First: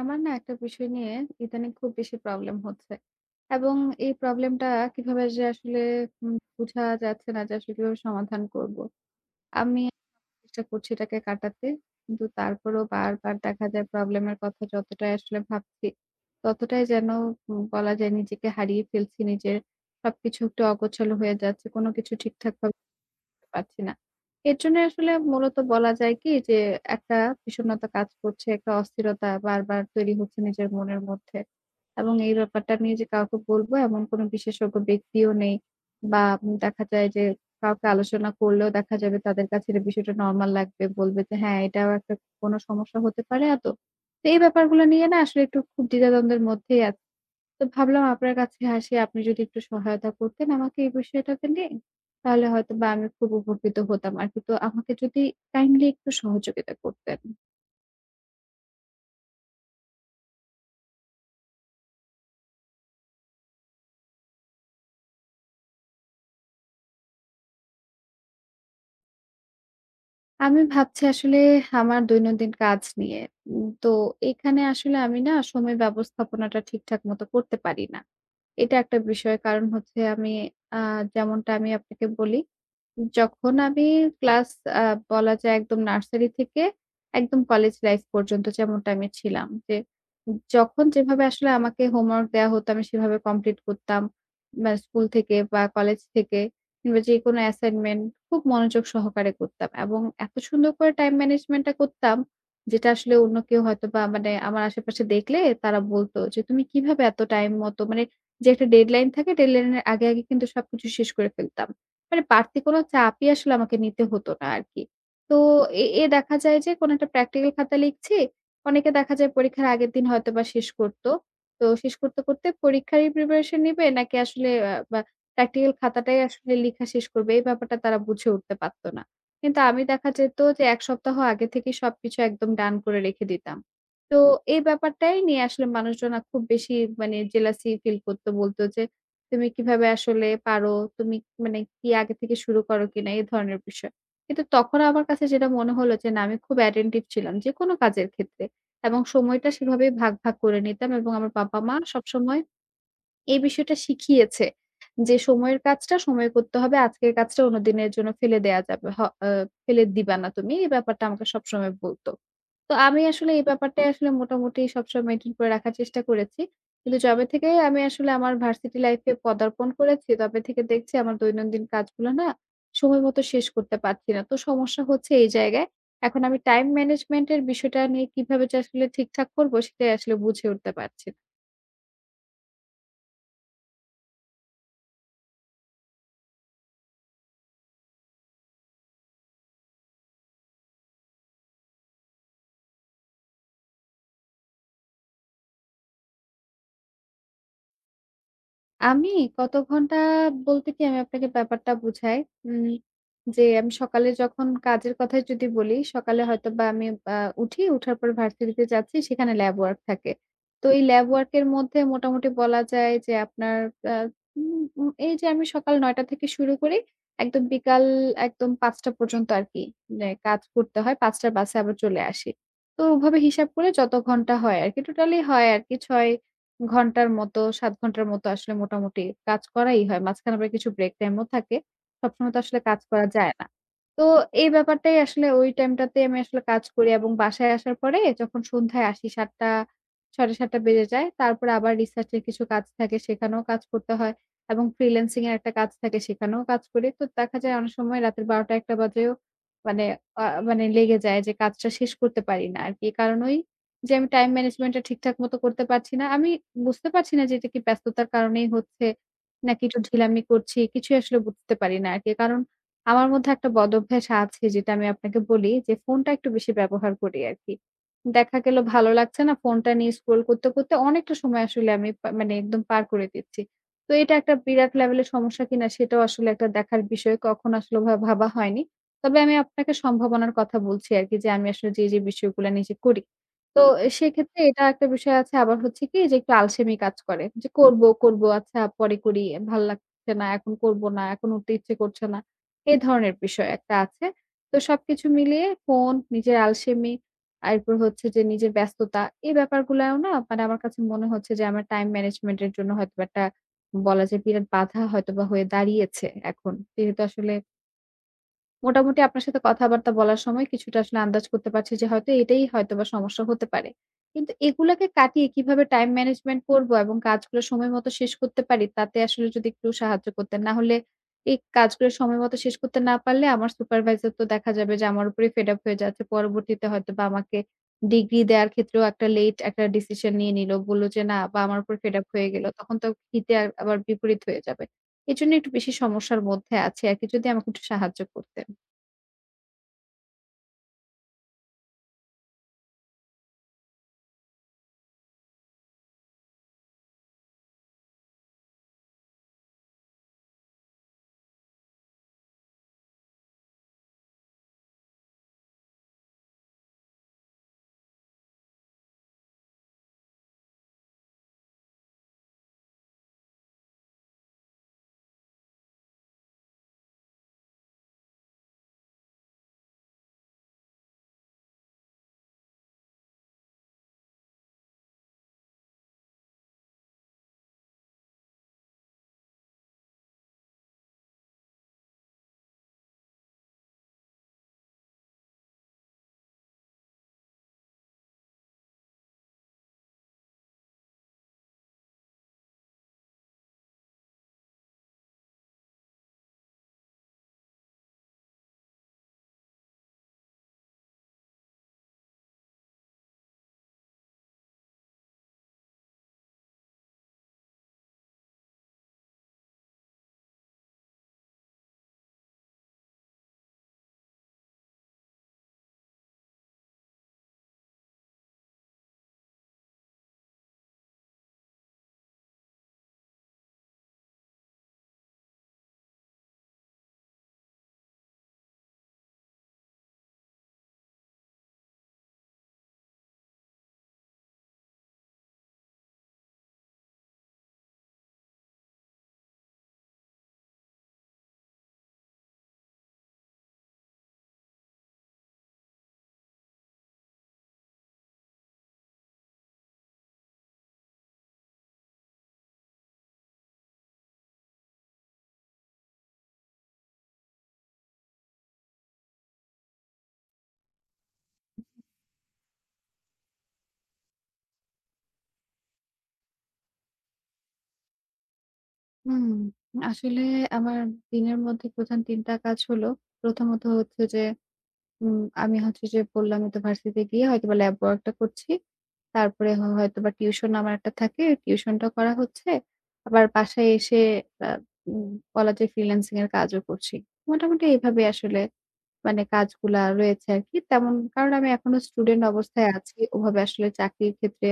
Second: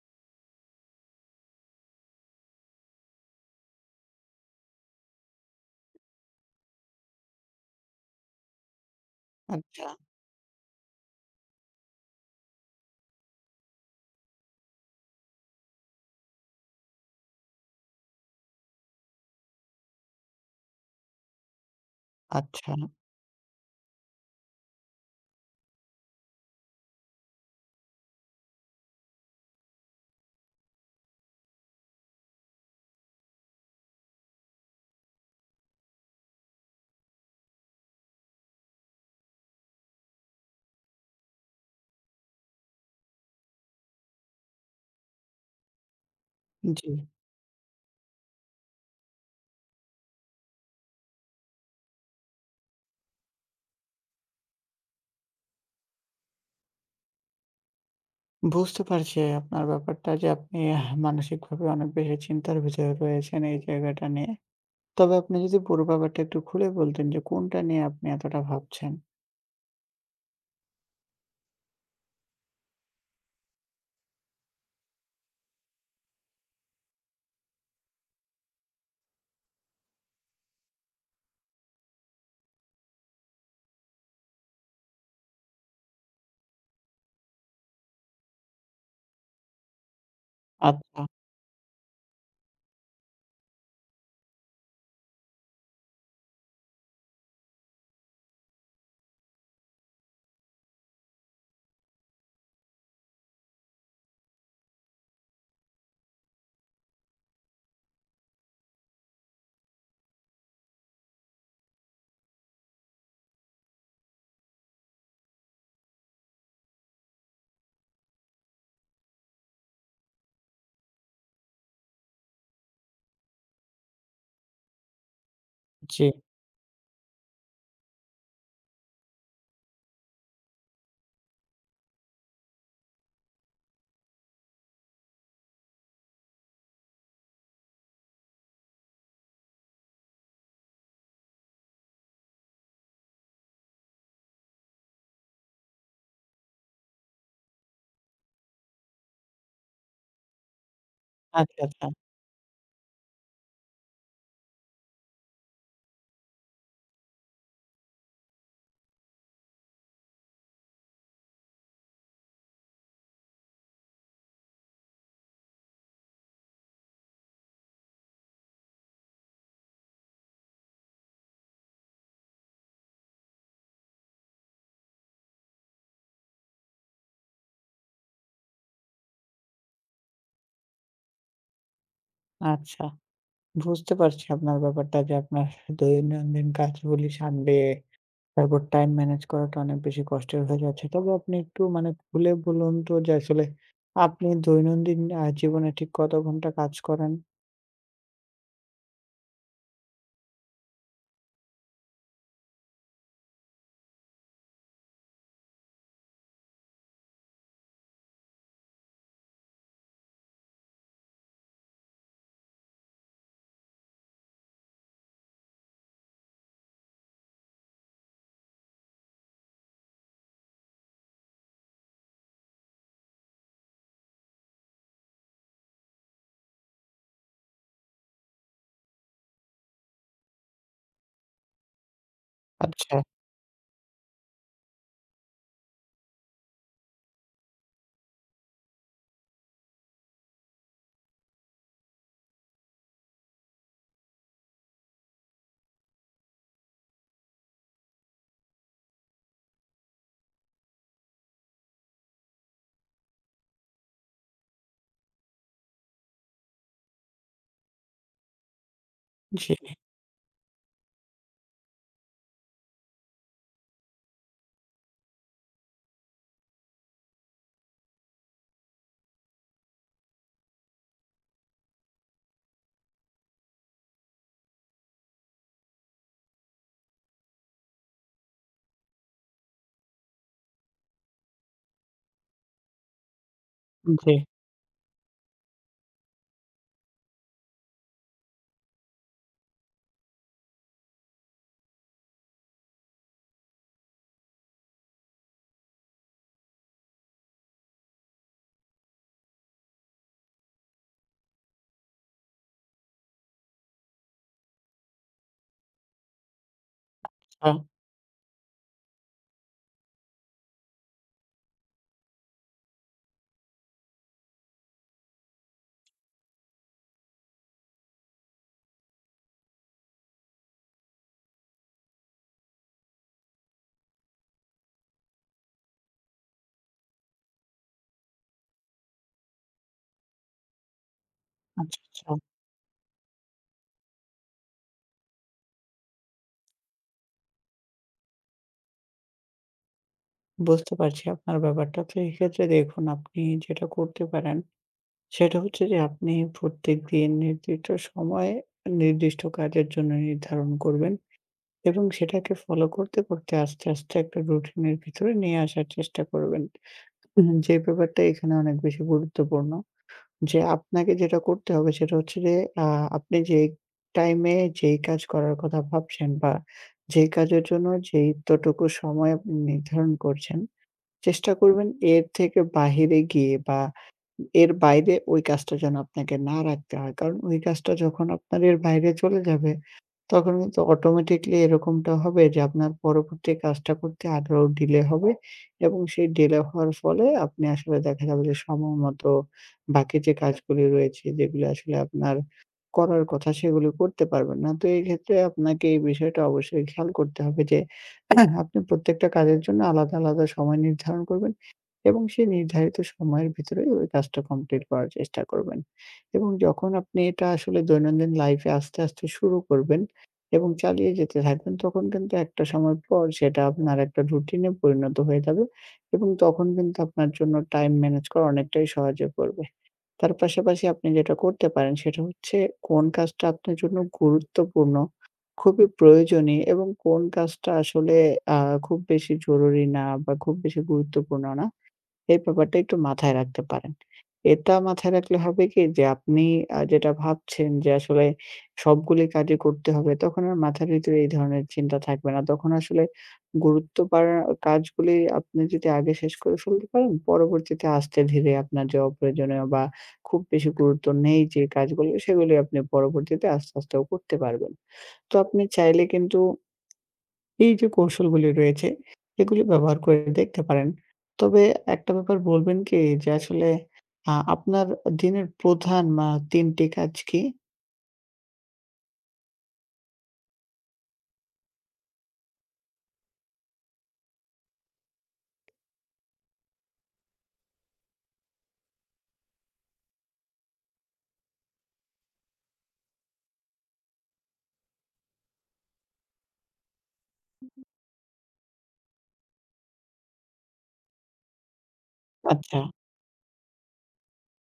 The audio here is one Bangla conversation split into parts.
আমার না একটা বিষয় নিয়ে ইদানিং খুব বেশি প্রবলেম হচ্ছে, এবং এই প্রবলেমটা কিভাবে যে আসলে বোঝা যাচ্ছে না যে আসলে কিভাবে সমাধান করব। আমি আচ্ছা, চেষ্টা করছি এটাকে কাটাতে, কিন্তু তারপরেও বারবার দেখা যায় প্রবলেমের কথা যতটাই আসলে ভাবছি, ততটাই যেন বলা যায় নিজেকে হারিয়ে ফেলছি। নিজের সবকিছু একটু অগোছালো হয়ে যাচ্ছে, কোনো কিছু ঠিকঠাক আচ্ছা। পারছি না। এর জন্য আসলে মূলত বলা যায় কি যে একটা বিষণ্ণতা কাজ করছে, একটা অস্থিরতা বারবার তৈরি হচ্ছে নিজের মনের মধ্যে। এবং এই ব্যাপারটা নিয়ে যে কাউকে বলবো এমন কোনো বিশেষজ্ঞ ব্যক্তিও নেই, বা দেখা যায় যে কাউকে আলোচনা করলেও দেখা যাবে তাদের কাছে এই বিষয়টা নরমাল লাগবে। বলবে যে হ্যাঁ, এটাও একটা কোনো সমস্যা হতে পারে এত। তো এই ব্যাপারগুলো নিয়ে না আসলে একটু খুব দ্বিধাদ্বন্দ্বের মধ্যেই জি। আছি। তো ভাবলাম আপনার কাছে আসি, আপনি যদি একটু সহায়তা করতেন আমাকে এই বিষয়টাকে নিয়ে, তাহলে হয়তোবা আমি খুব উপকৃত হতাম আরকি। তো আমাকে যদি কাইন্ডলি একটু সহযোগিতা করতেন। বুঝতে পারছি আপনার ব্যাপারটা যে আপনি মানসিকভাবে অনেক বেশি চিন্তার ভিতরে রয়েছেন এই জায়গাটা নিয়ে। তবে আপনি যদি পুরো ব্যাপারটা একটু খুলে বলতেন যে কোনটা নিয়ে আপনি এতটা ভাবছেন? আমি ভাবছি আসলে আমার দৈনন্দিন কাজ নিয়ে। তো এখানে আসলে আমি না সময় ব্যবস্থাপনাটা ঠিকঠাক মতো করতে পারি না। এটা একটা বিষয়। কারণ হচ্ছে আমি আ যেমনটা আমি আপনাকে বলি, যখন আমি ক্লাস আ বলা যায় একদম নার্সারি থেকে একদম কলেজ লাইফ পর্যন্ত যেমনটা আমি ছিলাম। যে যখন আচ্ছা, যেভাবে আসলে আমাকে হোমওয়ার্ক দেয়া হতো আমি সেভাবে কমপ্লিট করতাম। বা স্কুল থেকে বা কলেজ থেকে কিংবা যেকোনো অ্যাসাইনমেন্ট খুব মনোযোগ সহকারে করতাম। এবং এত সুন্দর করে টাইম ম্যানেজমেন্টটা করতাম, যেটা আসলে অন্য কেউ হয়তোবা মানে আমার আশেপাশে দেখলে তারা বলত যে, "তুমি কিভাবে এত টাইম মতো" মানে, যে একটা ডেডলাইন থাকে ডেডলাইন এর আগে কিন্তু সবকিছু শেষ করে ফেলতাম। মানে বাড়তি কোনো চাপই আসলে আমাকে নিতে হতো না আরকি। তো এ এ দেখা যায় যে কোনো একটা প্র্যাকটিক্যাল খাতা লিখছি। অনেকে দেখা যায় পরীক্ষার আগের দিন হয়তোবা শেষ করত। তো শেষ করতে, করতে পরীক্ষারই প্রিপারেশন নিবে নাকি আসলে বা প্র্যাকটিক্যাল জি। খাতাটাই আসলে লিখা শেষ করবে, এই ব্যাপারটা তারা বুঝে উঠতে পারত না। কিন্তু আমি দেখা যেত যে ১ সপ্তাহ আগে থেকেই সবকিছু একদম ডান করে রেখে দিতাম। তো এই ব্যাপারটাই নিয়ে আসলে মানুষজন খুব বেশি মানে জেলাসি ফিল করত। বলত যে, তুমি কিভাবে আসলে পারো? তুমি মানে কি আগে থেকে শুরু করো কিনা? এ ধরনের বিষয়। কিন্তু তখন আমার কাছে যেটা মনে হলো যে না, আমি খুব attentive ছিলাম যেকোনো কাজের ক্ষেত্রে, এবং সময়টা সেভাবে ভাগ, ভাগ করে নিতাম, এবং আমার আচ্ছা, বাবা-মা আচ্ছা, সবসময় এই বিষয়টা শিখিয়েছে যে সময়ের কাজটা সময়ে করতে হবে। আজকের কাজটা অন্যদিনের জন্য ফেলে দেয়া যাবে। হ আ ফেলে দিবা না তুমি। এই ব্যাপারটা আমাকে সবসময় বলত। তো আমি আসলে এই ব্যাপারটাই আসলে মোটামুটি সবসময় মেইনটেইন করে রাখার চেষ্টা করেছি। কিন্তু যবে থেকে আমি আসলে আমার ভার্সিটি লাইফে পদার্পণ করেছি, তবে থেকে দেখছি আমার দৈনন্দিন কাজগুলো না সময়মতো শেষ করতে পারছি না। তো সমস্যা হচ্ছে এই জায়গায়। এখন আমি টাইম ম্যানেজমেন্ট এর বিষয়টা নিয়ে কিভাবে যে আসলে ঠিকঠাক করব সেটাই আসলে বুঝে উঠতে পারছি না। আচ্ছা। বুঝতে পারছি আপনার ব্যাপারটা যে আপনার দৈনন্দিন কাজগুলি সামলে তারপর টাইম ম্যানেজ করাটা অনেক বেশি কষ্টের হয়ে যাচ্ছে। তবে আপনি একটু মানে খুলে বলুন তো যে আসলে আপনি দৈনন্দিন জীবনে ঠিক কত ঘন্টা কাজ করেন? আমি কত ঘন্টা বলতে কি, আমি আপনাকে ব্যাপারটা বুঝাই। উম যে আমি সকালে যখন কাজের কথাই যদি বলি, সকালে হয়তোবা আমি আ উঠি, উঠার পর ভার্সিটিতে যাচ্ছি, সেখানে ল্যাব ওয়ার্ক থাকে। তো এই ল্যাব ওয়ার্ক এর মধ্যে মোটামুটি বলা যায় যে আপনার আ উম উম এই যে আমি সকাল ৯ টা থেকে শুরু করি, একদম বিকাল একদম ৫ টা পর্যন্ত আরকি মানে কাজ করতে হয়। ৫ টার বাসে আবার চলে আসি। তো ওভাবে হিসাব করে যত ঘন্টা হয় আরকি, টোটালি হয় আরকি ৬ ঘন্টার মতো ৭ ঘন্টার মতো আসলে মোটামুটি কাজ করাই হয়। মাঝখানে আবার কিছু ব্রেক টাইমও থাকে। সবসময় তো আসলে কাজ আচ্ছা। করা যায় না। তো এই ব্যাপারটাই আসলে ওই টাইমটাতে আমি আসলে কাজ করি, এবং বাসায় আসার পরে যখন সন্ধ্যায় আসি ৭:০০ ৭:৩০ বেজে যায়। তারপরে আবার রিসার্চ এর কিছু কাজ থাকে, সেখানেও কাজ করতে হয়, এবং ফ্রিল্যান্সিং এর একটা কাজ থাকে, সেখানেও কাজ করি। তো দেখা যায় অনেক সময় রাতের ১২:০০ ১:০০ বাজেও মানে মানে লেগে যায়, যে কাজটা শেষ করতে পারি না আরকি। এ কারণেই যে আমি টাইম ম্যানেজমেন্টটা ঠিকঠাক মতো করতে পারছি না। আমি বুঝতে পারছি না যে এটা কি ব্যস্ততার কারণেই হচ্ছে জি, নাকি একটু ঢিলামি করছি। কিছুই আসলে বুঝতে পারি না আরকি। কারণ আমার মধ্যে একটা বদভ্যাস আছে যেটা আমি আপনাকে বলি, যে ফোনটা একটু বেশি ব্যবহার করি আরকি। দেখা গেল ভালো লাগছে না, ফোনটা নিয়ে স্ক্রল করতে, করতে অনেকটা সময় আসলে আমি মানে একদম পার করে দিচ্ছি। তো এটা একটা বিরাট লেভেলের সমস্যা কিনা সেটাও আসলে একটা দেখার বিষয়। কখনো আসলে ওভাবে ভাবা হয়নি। তবে আমি আপনাকে সম্ভাবনার কথা বলছি আরকি, যে আমি আসলে যে বিষয়গুলা নিজে করি। তো এ জি। সেক্ষেত্রে এটা একটা বিষয় আছে। আবার হচ্ছে কি যে একটু আলসেমি কাজ করে। যে করব, করব, আচ্ছা পরে করি। ভাল লাগছে না, এখন করব না, এখন উঠতে ইচ্ছে করছে না। এই ধরনের বিষয় একটা আছে। তো সবকিছু মিলিয়ে ফোন, নিজের আলসেমি, আর এরপর হচ্ছে যে নিজের ব্যস্ততা, এই ব্যাপারগুলাও না মানে আমার কাছে মনে হচ্ছে যে আমার টাইম ম্যানেজমেন্ট এর জন্য হয়তোবা একটা বলা যায় বিরাট বাধা হয়তোবা হয়ে দাঁড়িয়েছে এখন। যেহেতু আসলে আ মোটামুটি আপনার সাথে কথাবার্তা বলার সময় কিছুটা আসলে আন্দাজ করতে পারছি যে হয়তো এটাই হয়তোবা সমস্যা হতে পারে। কিন্তু এগুলাকে কাটিয়ে কিভাবে টাইম ম্যানেজমেন্ট করব এবং কাজগুলো সময় মতো শেষ করতে পারি, তাতে আসলে যদি একটু সাহায্য করতেন। না হলে এই কাজগুলো সময় মতো শেষ করতে না পারলে আমার সুপারভাইজার তো দেখা যাবে যে আমার উপরেই ফেড আপ হয়ে যাচ্ছে। পরবর্তীতে হয়তোবা আমাকে ডিগ্রি দেয়ার ক্ষেত্রেও একটা লেট একটা ডিসিশন নিয়ে নিল। বলল যে না, বা আমার উপর আচ্ছা, ফেড আপ আচ্ছা। হয়ে গেল। তখন তো হিতে আবার বিপরীত হয়ে যাবে। এজন্য একটু বেশি সমস্যার মধ্যে আছি আরকি। যদি আমাকে একটু সাহায্য করতেন। বুঝতে পারছি আপনার ব্যাপারটা। তো এক্ষেত্রে দেখুন, আপনি যেটা করতে পারেন সেটা হচ্ছে যে আপনি প্রত্যেকদিন নির্দিষ্ট সময়ে নির্দিষ্ট কাজের জন্য নির্ধারণ করবেন এবং সেটাকে ফলো করতে, করতে আস্তে, আস্তে একটা রুটিনের ভিতরে নিয়ে আসার চেষ্টা করবেন। হুম, যে ব্যাপারটা এখানে অনেক বেশি গুরুত্বপূর্ণ। যে আপনাকে যেটা করতে হবে সেটা হচ্ছে যে আ আপনি যেই টাইমে যেই কাজ করার কথা ভাবছেন বা যেই কাজের জন্য যেই এতটুকু সময় আপনি নির্ধারণ করছেন, চেষ্টা করবেন এর থেকে বাহিরে গিয়ে বা এর বাইরে ওই কাজটা যেন আপনাকে না রাখতে হয়। কারণ ওই কাজটা যখন আপনার এর বাইরে চলে যাবে, তখন কিন্তু অটোমেটিকলি এরকমটা হবে যে আপনার পরবর্তী কাজটা করতে আরো ডিলে হবে এবং সেই ডিলে হওয়ার ফলে আপনি আসলে দেখা যাবে যে সময় মতো বাকি যে কাজগুলি রয়েছে যেগুলো আসলে আপনার করার কথা, সেগুলো করতে পারবেন না। তো এই ক্ষেত্রে আপনাকে এই বিষয়টা অবশ্যই খেয়াল করতে হবে যে আপনি প্রত্যেকটা কাজের জন্য আলাদা, আলাদা সময় নির্ধারণ করবেন এবং সেই নির্ধারিত সময়ের ভিতরে ওই কাজটা কমপ্লিট করার চেষ্টা করবেন, এবং যখন আপনি এটা আসলে দৈনন্দিন লাইফে আস্তে, আস্তে শুরু করবেন এবং চালিয়ে যেতে থাকবেন, তখন কিন্তু একটা সময় পর সেটা আপনার একটা রুটিনে পরিণত হয়ে যাবে এবং তখন কিন্তু আপনার জন্য টাইম ম্যানেজ করা অনেকটাই সহজ হয়ে পড়বে। তার পাশাপাশি আপনি যেটা করতে পারেন সেটা হচ্ছে, কোন কাজটা আপনার জন্য গুরুত্বপূর্ণ, খুবই প্রয়োজনীয় এবং কোন কাজটা আসলে আ খুব বেশি জরুরি না বা খুব বেশি গুরুত্বপূর্ণ না। এই ব্যাপারটা একটু মাথায় রাখতে পারেন। এটা মাথায় রাখলে হবে কি, যে আপনি যেটা ভাবছেন যে আসলে সবগুলি কাজই করতে হবে, তখন আর মাথার ভিতরে এই ধরনের চিন্তা থাকবে না। তখন আসলে গুরুত্ব পাড়া কাজগুলি আপনি যদি আগে শেষ করে ফেলতে পারেন, পরবর্তীতে আস্তে ধীরে আপনার যে অপ্রয়োজনীয় বা খুব বেশি গুরুত্ব নেই যে কাজগুলো, সেগুলি আপনি পরবর্তীতে আস্তে, আস্তেও করতে পারবেন। তো আপনি চাইলে কিন্তু এই যে কৌশলগুলি রয়েছে, এগুলি ব্যবহার করে দেখতে পারেন। তবে একটা ব্যাপার বলবেন কি, যে আসলে আপনার দিনের প্রধান ৩ টি কাজ কি? হুম, আসলে আমার দিনের মধ্যে প্রধান ৩ টা কাজ হলো। প্রথমত হচ্ছে যে উম আমি হচ্ছে যে বললামই তো ভার্সিটি গিয়ে হয়তোবা ল্যাব ওয়ার্কটা করছি। তারপরে হয়তোবা টিউশন আমার একটা থাকে, টিউশনটা করা হচ্ছে। আবার বাসায় এসে আ উম বলা যায় ফ্রিল্যান্সিং এর কাজও করছি। মোটামুটি এইভাবে আসলে মানে কাজগুলা রয়েছে আরকি। তেমন, কারণ আমি এখনো স্টুডেন্ট আচ্ছা, অবস্থায় আছি। ওভাবে আসলে চাকরির ক্ষেত্রে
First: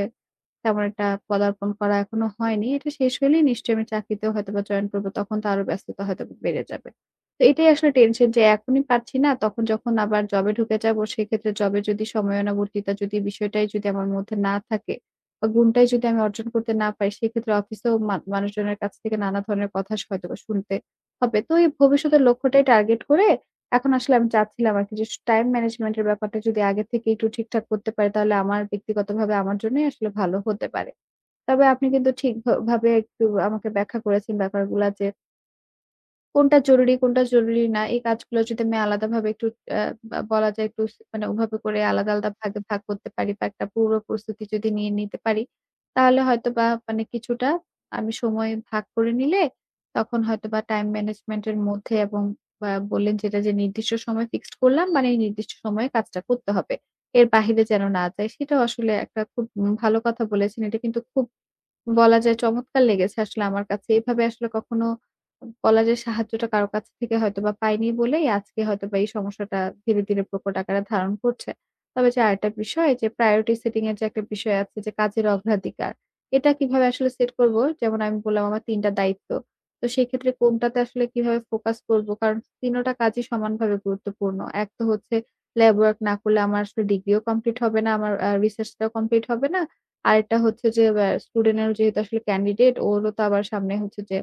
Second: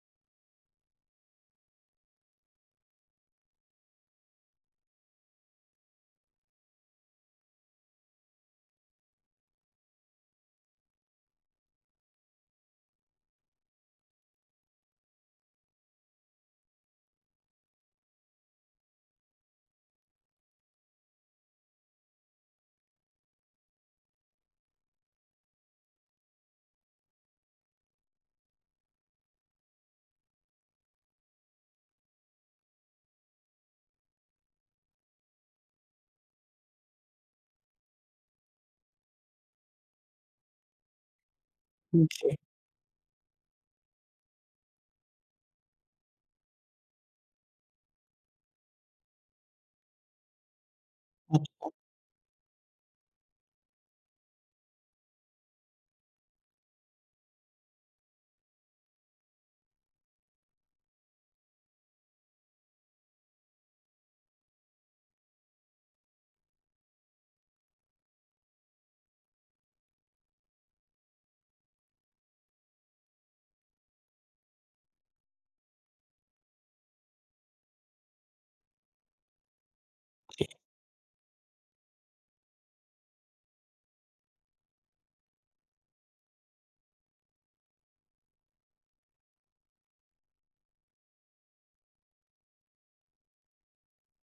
তেমন একটা পদার্পণ করা এখনো হয়নি। এটা শেষ হইলেই নিশ্চয়ই আমি চাকরিতেও হয়তোবা জয়েন করব। তখন তো আরো ব্যস্ততা হয়তোবা বেড়ে যাবে। তো এটাই আসলে টেনশন, যে এখনই পারছি না, তখন যখন আবার জবে ঢুকে যাবো সেক্ষেত্রে জবে যদি সময়ানুবর্তিতা যদি বিষয়টাই যদি আমার মধ্যে না থাকে বা গুণটাই যদি আমি অর্জন করতে না পারি, সেক্ষেত্রে অফিসেও মানুষজনের কাছ থেকে নানা ধরনের কথা হয়তোবা শুনতে হবে। তো এই ভবিষ্যতের লক্ষ্যটাই টার্গেট করে এখন আসলে আমি চাচ্ছিলাম আরকি, যে টাইম ম্যানেজমেন্ট এর ব্যাপারটা যদি আগে থেকে একটু ঠিকঠাক করতে পারি, তাহলে আমার ব্যক্তিগতভাবে আমার জন্যই আসলে ভালো হতে পারে। তবে আপনি কিন্তু ঠিক ভাবে একটু আমাকে ব্যাখ্যা করেছেন ব্যাপারগুলা, যে কোনটা জরুরি, কোনটা জরুরি না, এই কাজগুলো যদি আমি আলাদাভাবে একটু অ্যা বা বলা যায় একটু মানে ওভাবে করে আলাদা, জি, আলাদা ভাগে ভাগ করতে পারি বা একটা পূর্ব প্রস্তুতি যদি নিয়ে নিতে পারি, তাহলে হয়তোবা মানে কিছুটা আমি সময় ভাগ করে নিলে তখন হয়তোবা টাইম ম্যানেজমেন্ট এর আচ্ছা, মধ্যে এবং বা বললেন যেটা, যে নির্দিষ্ট সময় ফিক্সড করলাম, মানে এই নির্দিষ্ট সময়ে কাজটা করতে হবে। এর বাহিরে যেন না যায়। সেটাও আসলে একটা খুব ভালো কথা বলেছেন। এটা কিন্তু খুব বলা যায় চমৎকার লেগেছে আসলে আমার কাছে। এভাবে আসলে কখনো বলা যায় সাহায্যটা কারো কাছ থেকে হয়তোবা পাইনি বলেই আজকে হয়তোবা এই সমস্যাটা ধীরে, ধীরে প্রকট আকারে ধারণ করছে। তবে যে আরেকটা বিষয়, যে priority setting এর যে একটা বিষয় আছে, যে কাজের অগ্রাধিকার, এটা কিভাবে আসলে সেট করব? যেমন আমি বললাম আমার ৩ টা দায়িত্ব। তো সেই ক্ষেত্রে কোনটাতে আসলে কিভাবে ফোকাস করব? কারণ ৩ টা কাজই সমানভাবে গুরুত্বপূর্ণ। এক তো হচ্ছে ল্যাব ওয়ার্ক না করলে আমার আসলে ডিগ্রিও কমপ্লিট হবে না, আমার রিসার্চটাও কমপ্লিট হবে না। আরেকটা হচ্ছে যে স্টুডেন্টের যেহেতু আসলে ক্যান্ডিডেট ওরও তো আবার সামনে হচ্ছে যে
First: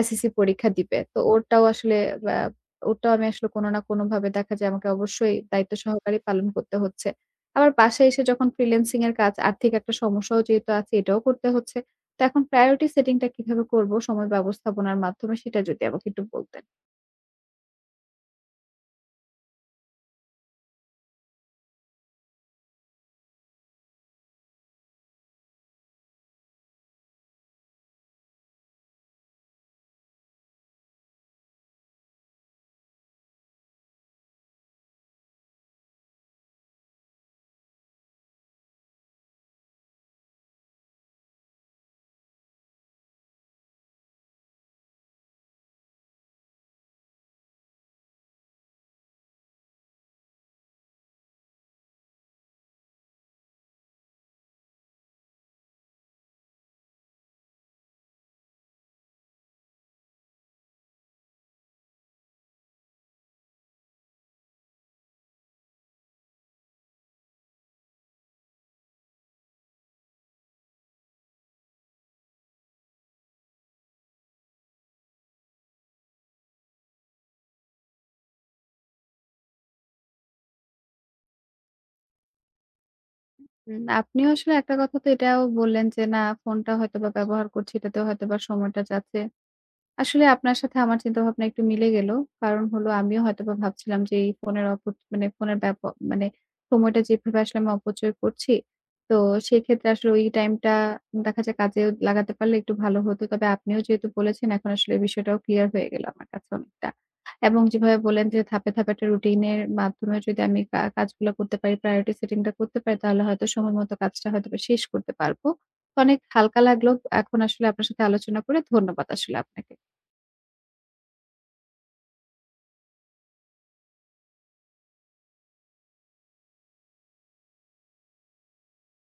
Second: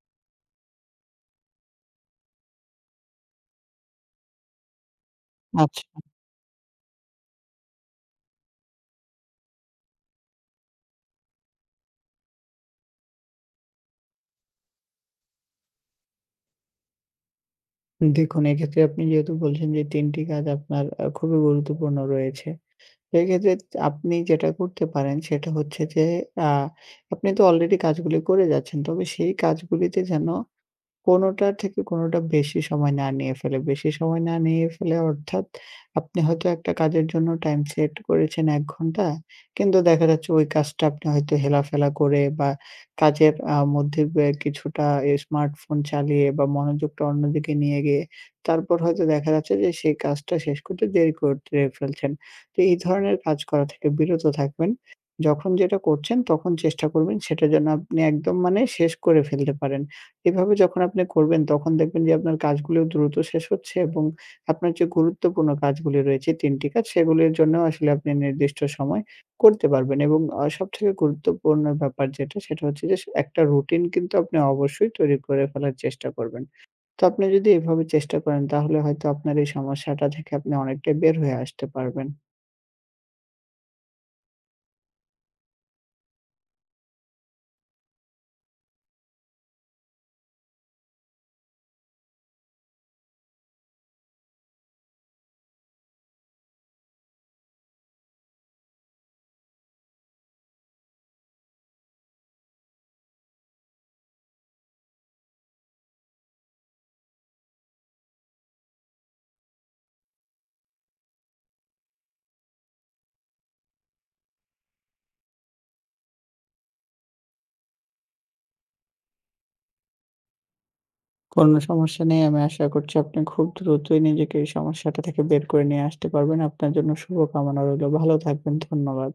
এসএসসি পরীক্ষা দিবে। তো ওরটাও আসলে ব্যা ওটাও আমি আসলে কোনো না কোনোভাবে দেখা যায় আমাকে অবশ্যই দায়িত্ব আচ্ছা। সহকারে পালন করতে হচ্ছে। আবার বাসায় এসে যখন ফ্রিল্যান্সিং এর কাজ, আর্থিক একটা সমস্যাও যেহেতু আছে এটাও করতে হচ্ছে। তো এখন প্রায়োরিটি সেটিং টা কিভাবে করব সময় ব্যবস্থাপনার মাধ্যমে, সেটা যদি আমাকে একটু বলতেন। দেখুন, এক্ষেত্রে আপনি যেহেতু বলছেন যে ৩ টি কাজ আপনার খুবই গুরুত্বপূর্ণ রয়েছে। সেক্ষেত্রে আপনি যেটা করতে পারেন সেটা হচ্ছে যে, আ আপনি তো অলরেডি কাজগুলি করে যাচ্ছেন। তবে সেই কাজগুলিতে যেন কোনোটা থেকে কোনোটা বেশি সময় না নিয়ে ফেলে। বেশি সময় না নিয়ে ফেলে অর্থাৎ আপনি হয়তো একটা কাজের জন্য টাইম সেট করেছেন ১ ঘন্টা। কিন্তু দেখা যাচ্ছে ওই কাজটা আপনি হয়তো হেলাফেলা করে বা কাজের মধ্যে কিছুটা স্মার্টফোন চালিয়ে বা মনোযোগটা অন্যদিকে নিয়ে গিয়ে, তারপর হয়তো দেখা যাচ্ছে যে সেই কাজটা শেষ করতে দেরি করে ফেলছেন। তো এই ধরনের কাজ করা থেকে বিরত থাকবেন। যখন যেটা করছেন তখন চেষ্টা করবেন সেটা যেন আপনি একদম মানে শেষ করে ফেলতে পারেন। এভাবে যখন আপনি করবেন তখন দেখবেন যে আপনার কাজগুলো দ্রুত শেষ হচ্ছে এবং আপনার যে গুরুত্বপূর্ণ কাজগুলি রয়েছে ৩ টি কাজ, সেগুলির জন্য আসলে আপনি নির্দিষ্ট সময় করতে পারবেন, এবং সবথেকে গুরুত্বপূর্ণ ব্যাপার যেটা সেটা হচ্ছে যে একটা রুটিন কিন্তু আপনি অবশ্যই তৈরি করে ফেলার চেষ্টা করবেন। তো আপনি যদি এভাবে চেষ্টা করেন, তাহলে হয়তো আপনার এই সমস্যাটা থেকে আপনি অনেকটাই বের হয়ে আসতে পারবেন। আপনিও আসলে একটা কথা তো এটাও বললেন যে, "না ফোনটা হয়তোবা ব্যবহার করছি এটাতেও হয়তোবা সময়টা যাচ্ছে।" আসলে আপনার সাথে আমার চিন্তাভাবনা একটু মিলে গেল। কারণ হলো আমিও হয়তোবা ভাবছিলাম যে এই ফোনের মানে ফোনের মানে সময়টা যেভাবে আসলে আমি অপচয় করছি, তো সেক্ষেত্রে আসলে ওই টাইমটা দেখা যায় কাজেও লাগাতে পারলে একটু ভালো হতো। তবে আপনিও যেহেতু বলেছেন এখন আসলে বিষয়টাও ক্লিয়ার হয়ে গেল আমার কাছে অনেকটা। এবং যেভাবে বললেন যে ধাপে, ধাপে একটা রুটিনের মাধ্যমে যদি আমি কাজগুলো করতে পারি, প্রায়োরিটি সেটিং টা করতে পারি, তাহলে হয়তো সময় মতো কাজটা হয়তোবা শেষ করতে পারবো। অনেক হালকা লাগলো। এখন আসলে আপনার সাথে আলোচনা করে ধন্যবাদ আসলে আপনাকে। কোনো সমস্যা নেই। আমি আশা করছি আপনি খুব দ্রুতই নিজেকে এই সমস্যাটা থেকে বের করে নিয়ে আসতে পারবেন। আপনার জন্য শুভকামনা রইলো। ভালো থাকবেন। ধন্যবাদ।